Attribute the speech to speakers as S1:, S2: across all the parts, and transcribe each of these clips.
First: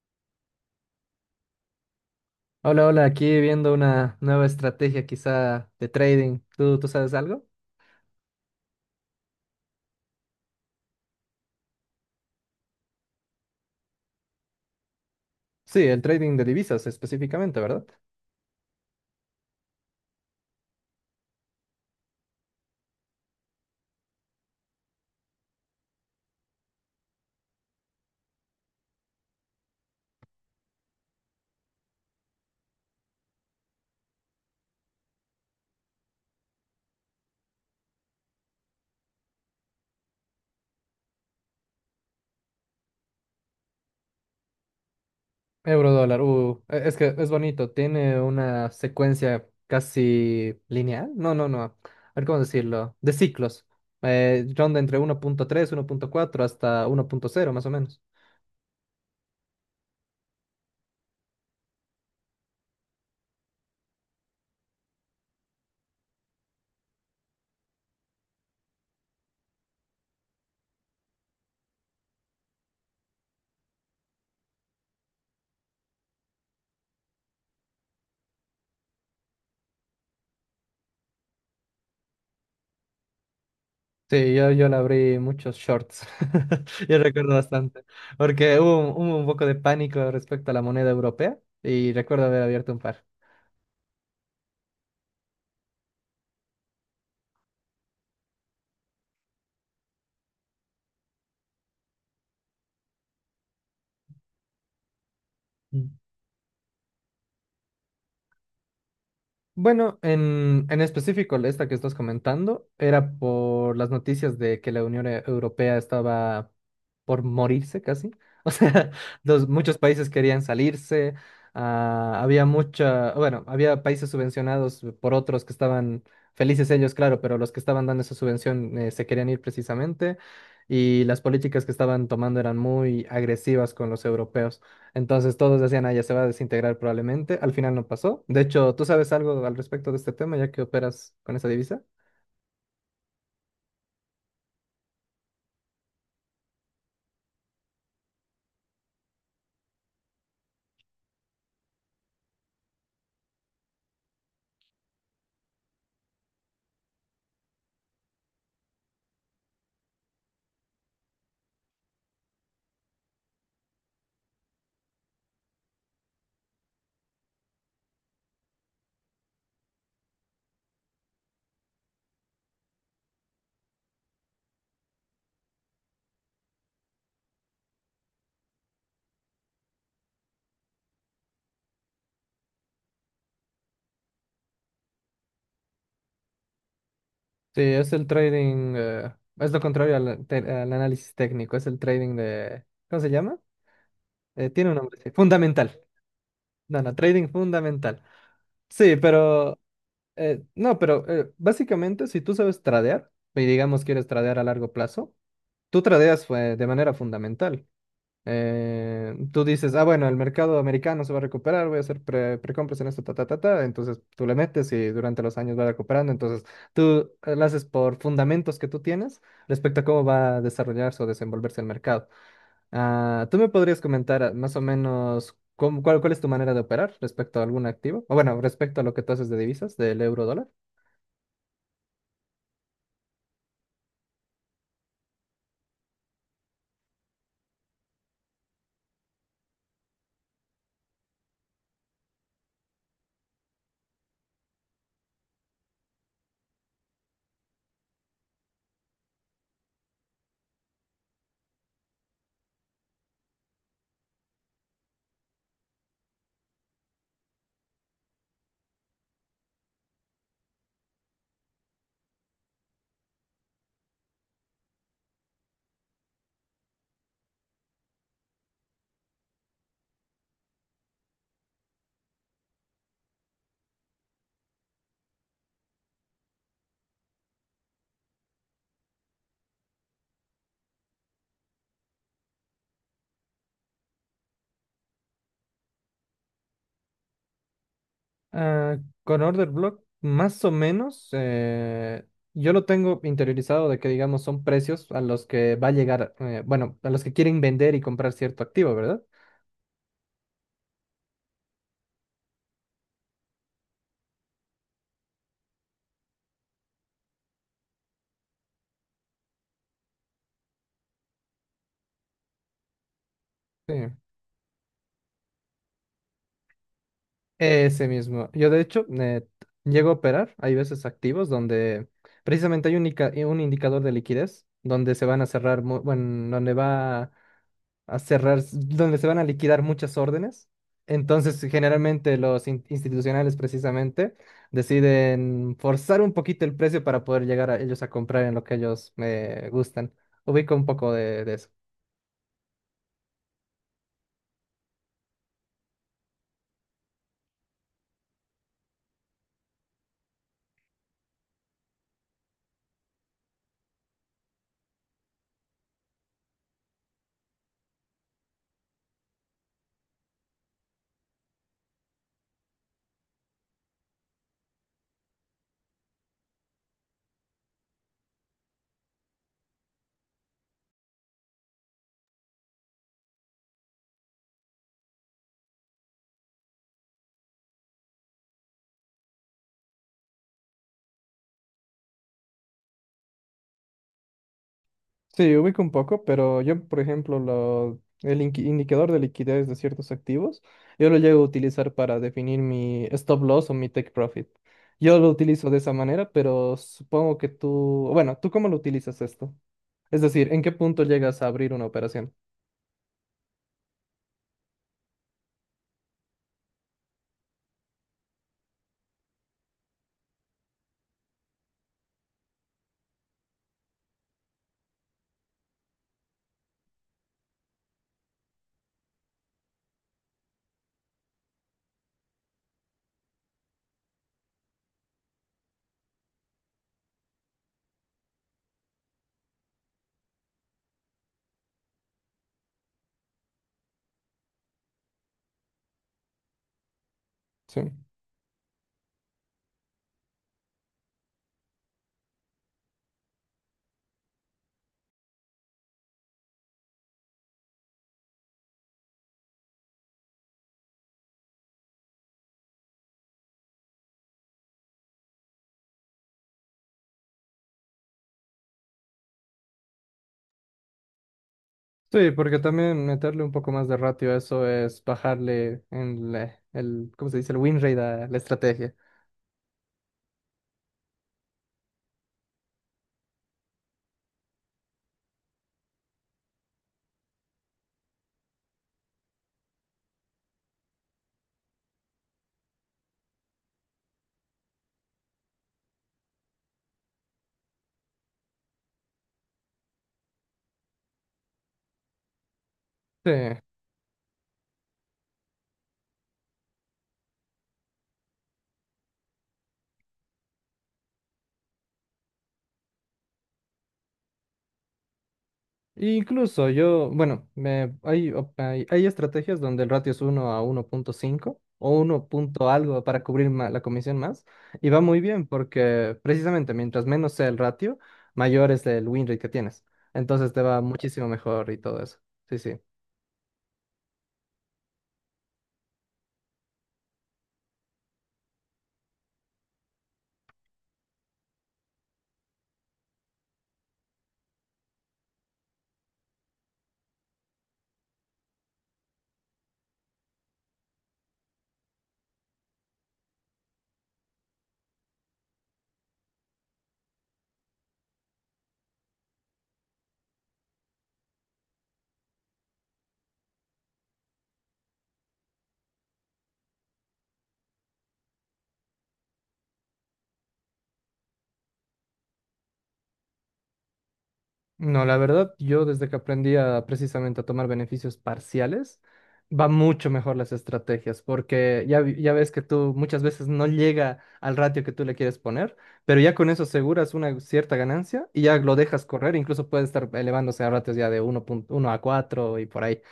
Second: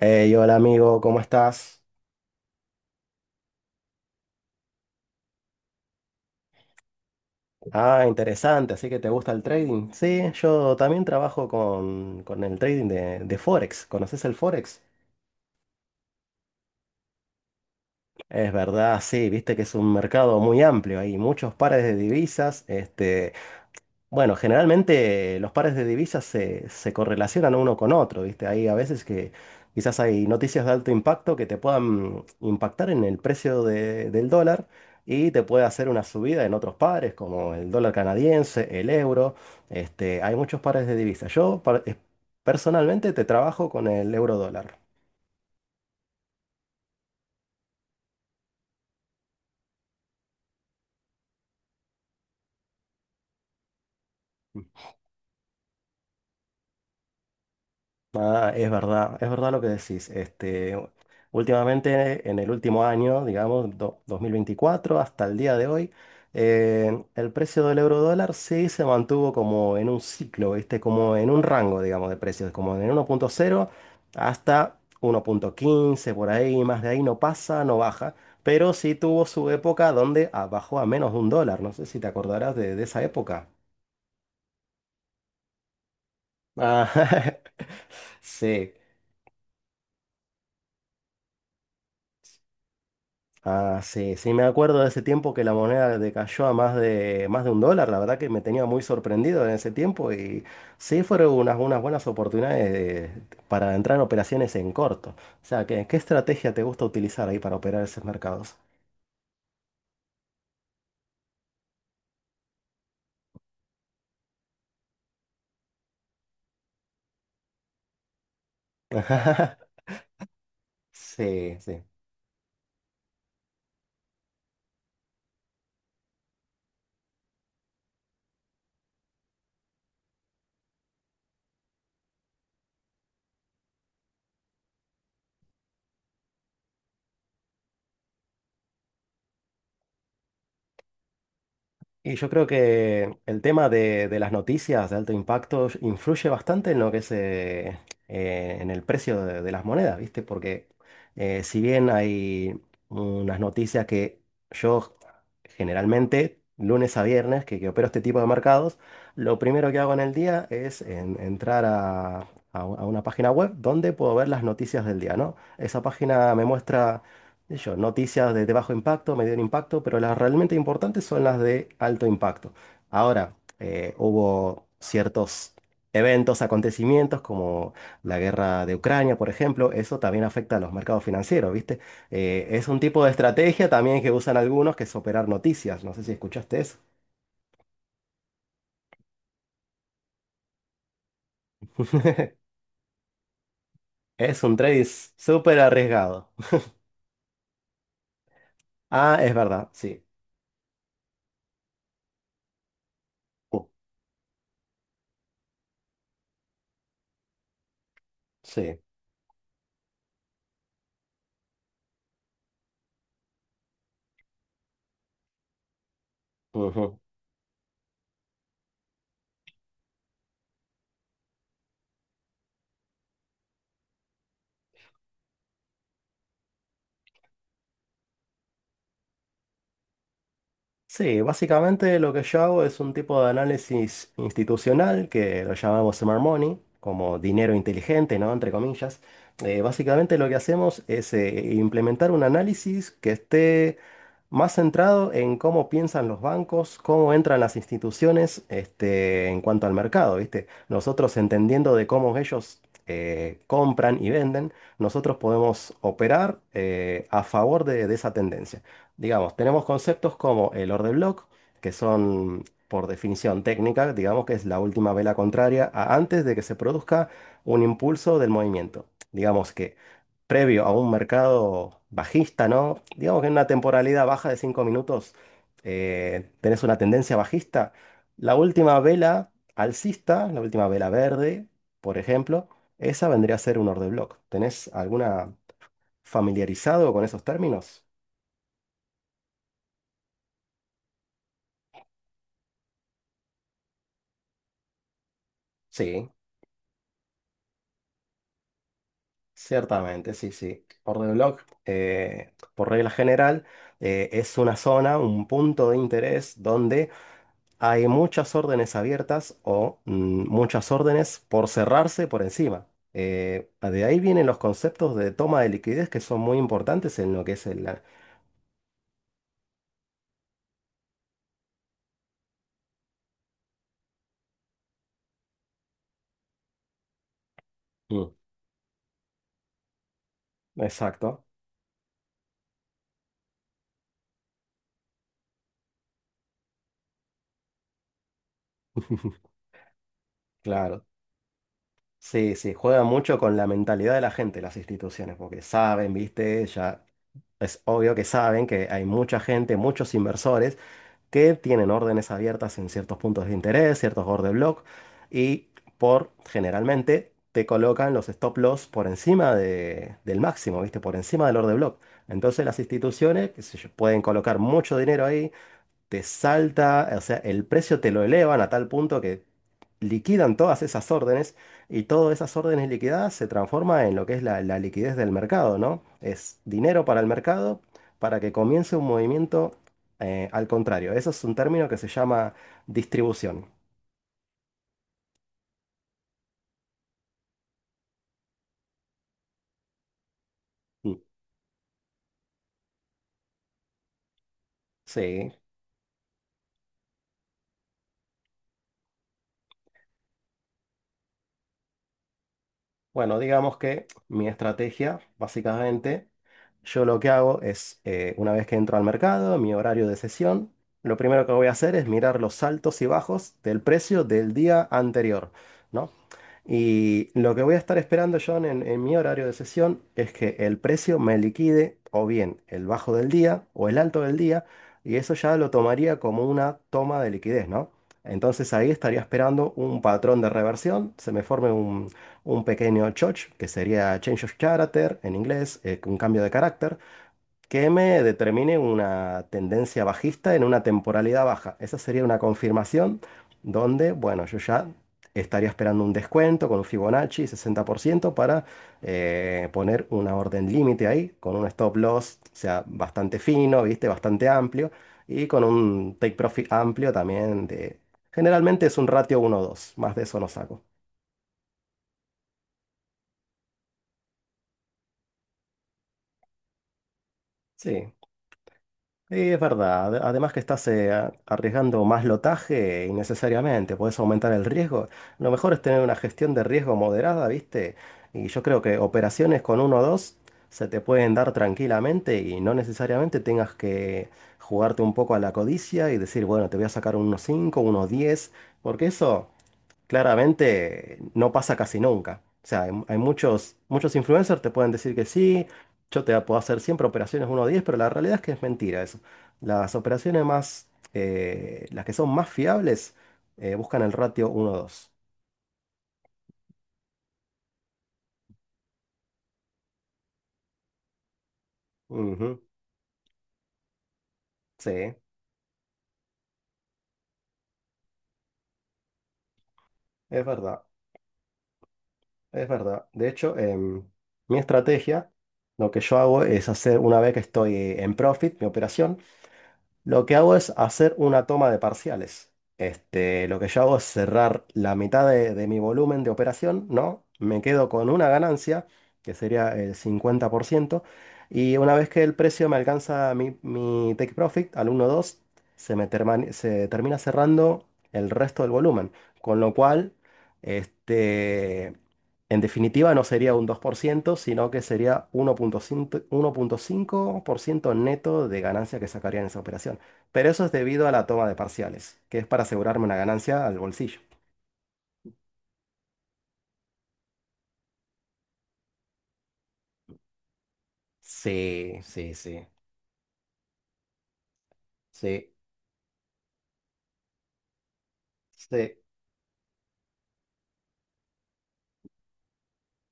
S1: Hey, hola amigo, ¿cómo estás?
S2: Hola, hola, aquí viendo una nueva estrategia quizá de trading. ¿¿Tú sabes algo?
S1: Ah, interesante, así que te gusta el trading. Sí, yo también trabajo con el trading de Forex. ¿Conoces el Forex?
S2: Sí, el trading de divisas específicamente, ¿verdad?
S1: Es verdad, sí, viste que es un mercado muy amplio, hay muchos pares de divisas. Bueno generalmente los pares de divisas se correlacionan uno con otro, ¿viste? Hay a veces que quizás hay noticias de alto impacto que te puedan impactar en el precio del dólar y te puede hacer una subida en otros pares, como el dólar canadiense, el euro. Hay muchos pares de divisas. Personalmente te trabajo con el euro dólar.
S2: Euro dólar, es que es bonito, tiene una secuencia casi lineal. No, no, no. A ver cómo decirlo. De ciclos. Ronda entre 1,3, 1,4 hasta 1,0 más o menos.
S1: Ah, es verdad lo que decís. Últimamente, en el último año, digamos, 2024 hasta el día de hoy, el precio del euro dólar sí se mantuvo como en un ciclo, ¿viste? Como en un rango, digamos, de precios, como en 1.0 hasta 1.15 por ahí, más de ahí no pasa, no baja. Pero sí tuvo su época donde bajó a menos de un dólar. No sé si te acordarás de esa época.
S2: Sí, yo le abrí muchos shorts. Yo
S1: Ah,
S2: recuerdo bastante. Porque
S1: sí.
S2: hubo un poco de pánico respecto a la moneda europea y recuerdo haber abierto un par.
S1: Ah, sí, sí, me acuerdo de ese tiempo que la moneda decayó a más de un dólar, la verdad que me tenía muy sorprendido en ese tiempo, y sí fueron unas buenas oportunidades para entrar en operaciones en corto. O sea, ¿qué estrategia te gusta utilizar ahí para operar esos mercados?
S2: Bueno, en específico, esta que estás comentando era por las noticias de que la Unión Europea estaba por morirse casi. O sea, los, muchos países querían salirse.
S1: Sí, sí.
S2: Ah, había mucha, bueno, había países subvencionados por otros que estaban felices ellos, claro, pero los que estaban dando esa subvención se querían ir precisamente. Y las políticas que estaban tomando eran muy agresivas con los europeos. Entonces todos decían, ah, ya se va a desintegrar probablemente. Al final no pasó. De hecho, ¿tú sabes algo al respecto de este tema ya que operas con esa divisa?
S1: Y yo creo que el tema de las noticias de alto impacto influye bastante en lo que es en el precio de las monedas, ¿viste? Porque si bien hay unas noticias que yo generalmente lunes a viernes, que opero este tipo de mercados, lo primero que hago en el día es entrar a una página web donde puedo ver las noticias del día, ¿no? Esa página me muestra, qué sé yo, noticias de bajo impacto, medio impacto, pero las realmente importantes son las de alto impacto. Ahora, hubo ciertos eventos, acontecimientos como la guerra de Ucrania, por ejemplo, eso también afecta a los mercados financieros, ¿viste? Es un tipo de estrategia también que usan algunos, que es operar noticias. No sé si escuchaste eso.
S2: Sí, es el trading, es lo contrario al análisis técnico, es el trading de, ¿cómo se llama?
S1: Es un
S2: Tiene un
S1: trade
S2: nombre, sí,
S1: súper
S2: fundamental.
S1: arriesgado.
S2: No, no, trading fundamental. Sí,
S1: Ah, es
S2: pero,
S1: verdad, sí.
S2: no, pero básicamente si tú sabes tradear, y
S1: Uh,
S2: digamos quieres tradear a largo plazo, tú tradeas de manera fundamental.
S1: sí.
S2: Tú dices, ah, bueno, el mercado americano se va a recuperar, voy a hacer precompras en esto, ta, ta, ta, ta. Entonces tú le metes y durante los años va recuperando. Entonces
S1: Ujú.
S2: tú lo haces por fundamentos que tú tienes respecto a cómo va a desarrollarse o desenvolverse el mercado. Ah, ¿tú me podrías comentar ah, más o menos cuál, cuál es tu manera de operar respecto a algún activo? O bueno, respecto a lo que tú haces de divisas, del euro dólar.
S1: Sí, básicamente lo que yo hago es un tipo de análisis institucional que lo llamamos smart money, como dinero inteligente, ¿no? Entre comillas. Básicamente lo que hacemos es implementar un análisis que esté más centrado en cómo piensan los bancos, cómo entran las instituciones, en cuanto al mercado, ¿viste? Nosotros entendiendo de cómo ellos compran y venden, nosotros podemos operar a favor de esa tendencia. Digamos, tenemos conceptos como el or de block, que son por definición técnica, digamos que es la última vela contraria a antes de que se produzca un impulso del movimiento. Digamos que previo a un mercado bajista, ¿no? Digamos que en una temporalidad baja de 5 minutos tenés una tendencia bajista. La última vela alcista, la última vela verde, por ejemplo, esa vendría a ser un or de block. ¿Tenés alguna familiarizado con esos términos?
S2: Ah, con Order Block, más o menos, yo lo tengo interiorizado de que, digamos, son precios a los que va a
S1: Sí.
S2: llegar, bueno, a los que quieren vender y comprar cierto activo, ¿verdad?
S1: Ciertamente, sí, sí. Orden de blog, por regla general, es una zona, un punto de interés donde hay muchas órdenes abiertas o muchas órdenes por cerrarse por encima. Eh,
S2: Sí.
S1: de ahí vienen los conceptos de toma de liquidez que son muy importantes en lo que es el.
S2: Ese mismo. Yo, de hecho, llego a operar, hay veces activos donde precisamente hay un indicador de liquidez, donde se van a cerrar, bueno, donde va a
S1: Mm,
S2: cerrar, donde se van a liquidar muchas órdenes.
S1: exacto.
S2: Entonces, generalmente los institucionales precisamente deciden forzar un poquito el precio para poder llegar a ellos a comprar en lo que ellos me gustan. Ubico un
S1: Claro,
S2: poco de eso.
S1: sí, sí, juegan mucho con la mentalidad de la gente, las instituciones, porque saben, viste, ya es obvio que saben que hay mucha gente, muchos inversores que tienen órdenes abiertas en ciertos puntos de interés, ciertos order block, y por generalmente te colocan los stop loss por encima del máximo, ¿viste? Por encima del order block. Entonces las instituciones, qué sé yo, pueden colocar mucho dinero ahí, te salta, o sea, el precio te lo elevan a tal punto que liquidan todas esas órdenes, y todas esas órdenes liquidadas se transforma en lo que es la liquidez del mercado, ¿no? Es dinero para el mercado para que comience un movimiento al contrario. Eso es un término que se llama distribución.
S2: Sí, ubico un poco, pero yo, por ejemplo, el indicador de liquidez de ciertos activos, yo lo
S1: Mm,
S2: llego a utilizar para definir mi stop loss o mi take profit. Yo lo
S1: sí.
S2: utilizo de esa manera, pero supongo que tú, bueno, ¿tú cómo lo utilizas esto? Es decir, ¿en qué punto llegas a abrir una operación?
S1: Bueno, digamos que mi estrategia, básicamente, yo lo que hago es, una vez que entro al mercado, mi horario de sesión, lo primero que voy a hacer es mirar los altos y bajos del precio del día anterior, ¿no? Y lo que voy a estar esperando, John, en mi horario de sesión es que el precio me liquide o bien el bajo del día o el alto del día, y eso ya lo tomaría como una toma de liquidez, ¿no? Entonces ahí estaría esperando un patrón de reversión, se me forme un pequeño choch, que sería change of character en inglés, un cambio de carácter,
S2: Sí.
S1: que me determine una tendencia bajista en una temporalidad baja. Esa sería una confirmación donde, bueno, yo ya estaría esperando un descuento con un Fibonacci 60% para poner una orden límite ahí, con un stop loss, o sea, bastante fino, ¿viste? Bastante amplio, y con un take profit amplio también de. Generalmente es un ratio uno dos, más de eso no saco.
S2: Sí, porque también meterle un poco más de ratio a eso es bajarle en el, ¿cómo se dice? El win rate
S1: Sí.
S2: a la estrategia.
S1: Sí, es verdad. Además, que estás arriesgando más lotaje innecesariamente, puedes aumentar el riesgo. Lo mejor es tener una gestión de riesgo moderada, ¿viste? Y yo creo que operaciones con uno o dos se te pueden dar tranquilamente y no necesariamente tengas que jugarte un poco a la codicia y decir, bueno, te voy a sacar unos 5, unos 10, porque eso claramente no pasa casi nunca. O sea, hay
S2: Sí.
S1: muchos, muchos influencers te pueden decir que sí, yo te puedo hacer siempre operaciones uno a 10, pero la realidad es que es mentira eso. Las operaciones las que son más fiables, buscan el ratio uno a dos.
S2: Incluso yo, bueno, me, hay, hay estrategias donde el ratio es 1 a 1,5 o uno
S1: Ujú,
S2: punto algo para cubrir la comisión más. Y va
S1: sí,
S2: muy bien porque precisamente mientras menos sea el ratio, mayor es el win rate que tienes.
S1: es
S2: Entonces te va
S1: verdad,
S2: muchísimo mejor y todo eso. Sí,
S1: es
S2: sí.
S1: verdad. De hecho, mi estrategia, lo que yo hago es hacer, una vez que estoy en profit, mi operación, lo que hago es hacer una toma de parciales. Lo que yo hago es cerrar la mitad de mi volumen de operación, ¿no? Me quedo con una ganancia, que sería el 50%, y una vez que el precio me alcanza mi take profit al uno dos, se termina cerrando el resto del volumen, con lo cual, este, en definitiva, no sería un 2%, sino que sería 1.5% neto de ganancia que sacaría en esa operación. Pero eso es debido a la toma de parciales, que es para asegurarme una ganancia al bolsillo.
S2: No, la verdad, yo desde que aprendí a, precisamente a tomar beneficios parciales, va mucho mejor las estrategias, porque
S1: Sí,
S2: ya, ya
S1: sí,
S2: ves que
S1: sí,
S2: tú muchas veces no llega al ratio que tú le quieres
S1: sí,
S2: poner, pero ya con eso aseguras una cierta ganancia y ya lo
S1: sí,
S2: dejas correr, incluso puede estar elevándose a ratios ya de 1,1 a 4 y por ahí.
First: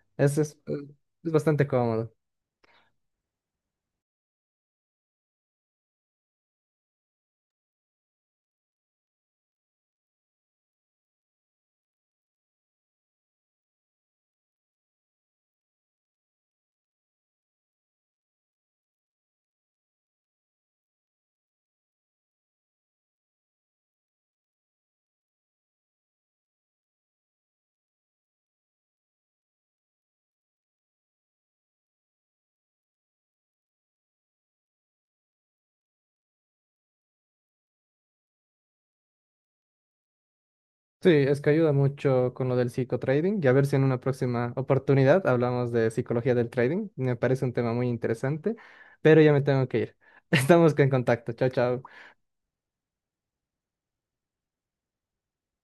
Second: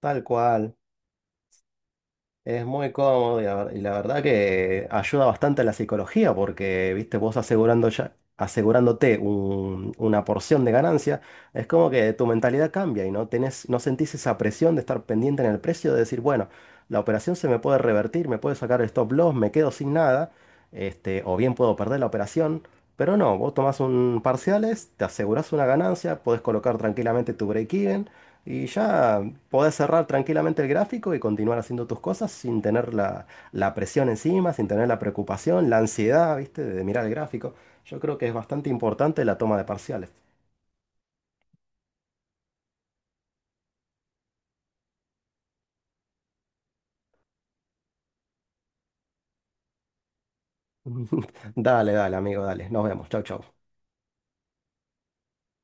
S1: tal
S2: Eso
S1: cual.
S2: es bastante cómodo.
S1: Es muy cómodo y y la verdad que ayuda bastante a la psicología porque, viste, vos asegurando ya, asegurándote una porción de ganancia, es como que tu mentalidad cambia y no tenés, no sentís esa presión de estar pendiente en el precio, de decir, bueno, la operación se me puede revertir, me puede sacar el stop loss, me quedo sin nada, o bien puedo perder la operación, pero no, vos tomás un parciales, te asegurás una ganancia, podés colocar tranquilamente tu break-even y ya podés cerrar tranquilamente el gráfico y continuar haciendo tus cosas sin tener la presión encima, sin tener la preocupación, la ansiedad, ¿viste? De mirar el gráfico. Yo creo que es bastante importante la toma de parciales.
S2: Sí, es que ayuda mucho con lo del psicotrading y a ver si en una próxima oportunidad hablamos de psicología del trading. Me parece un tema muy interesante, pero ya me tengo que ir. Estamos en contacto. Chao, chao.
S1: Dale, dale, amigo, dale. Nos vemos. Chau, chau.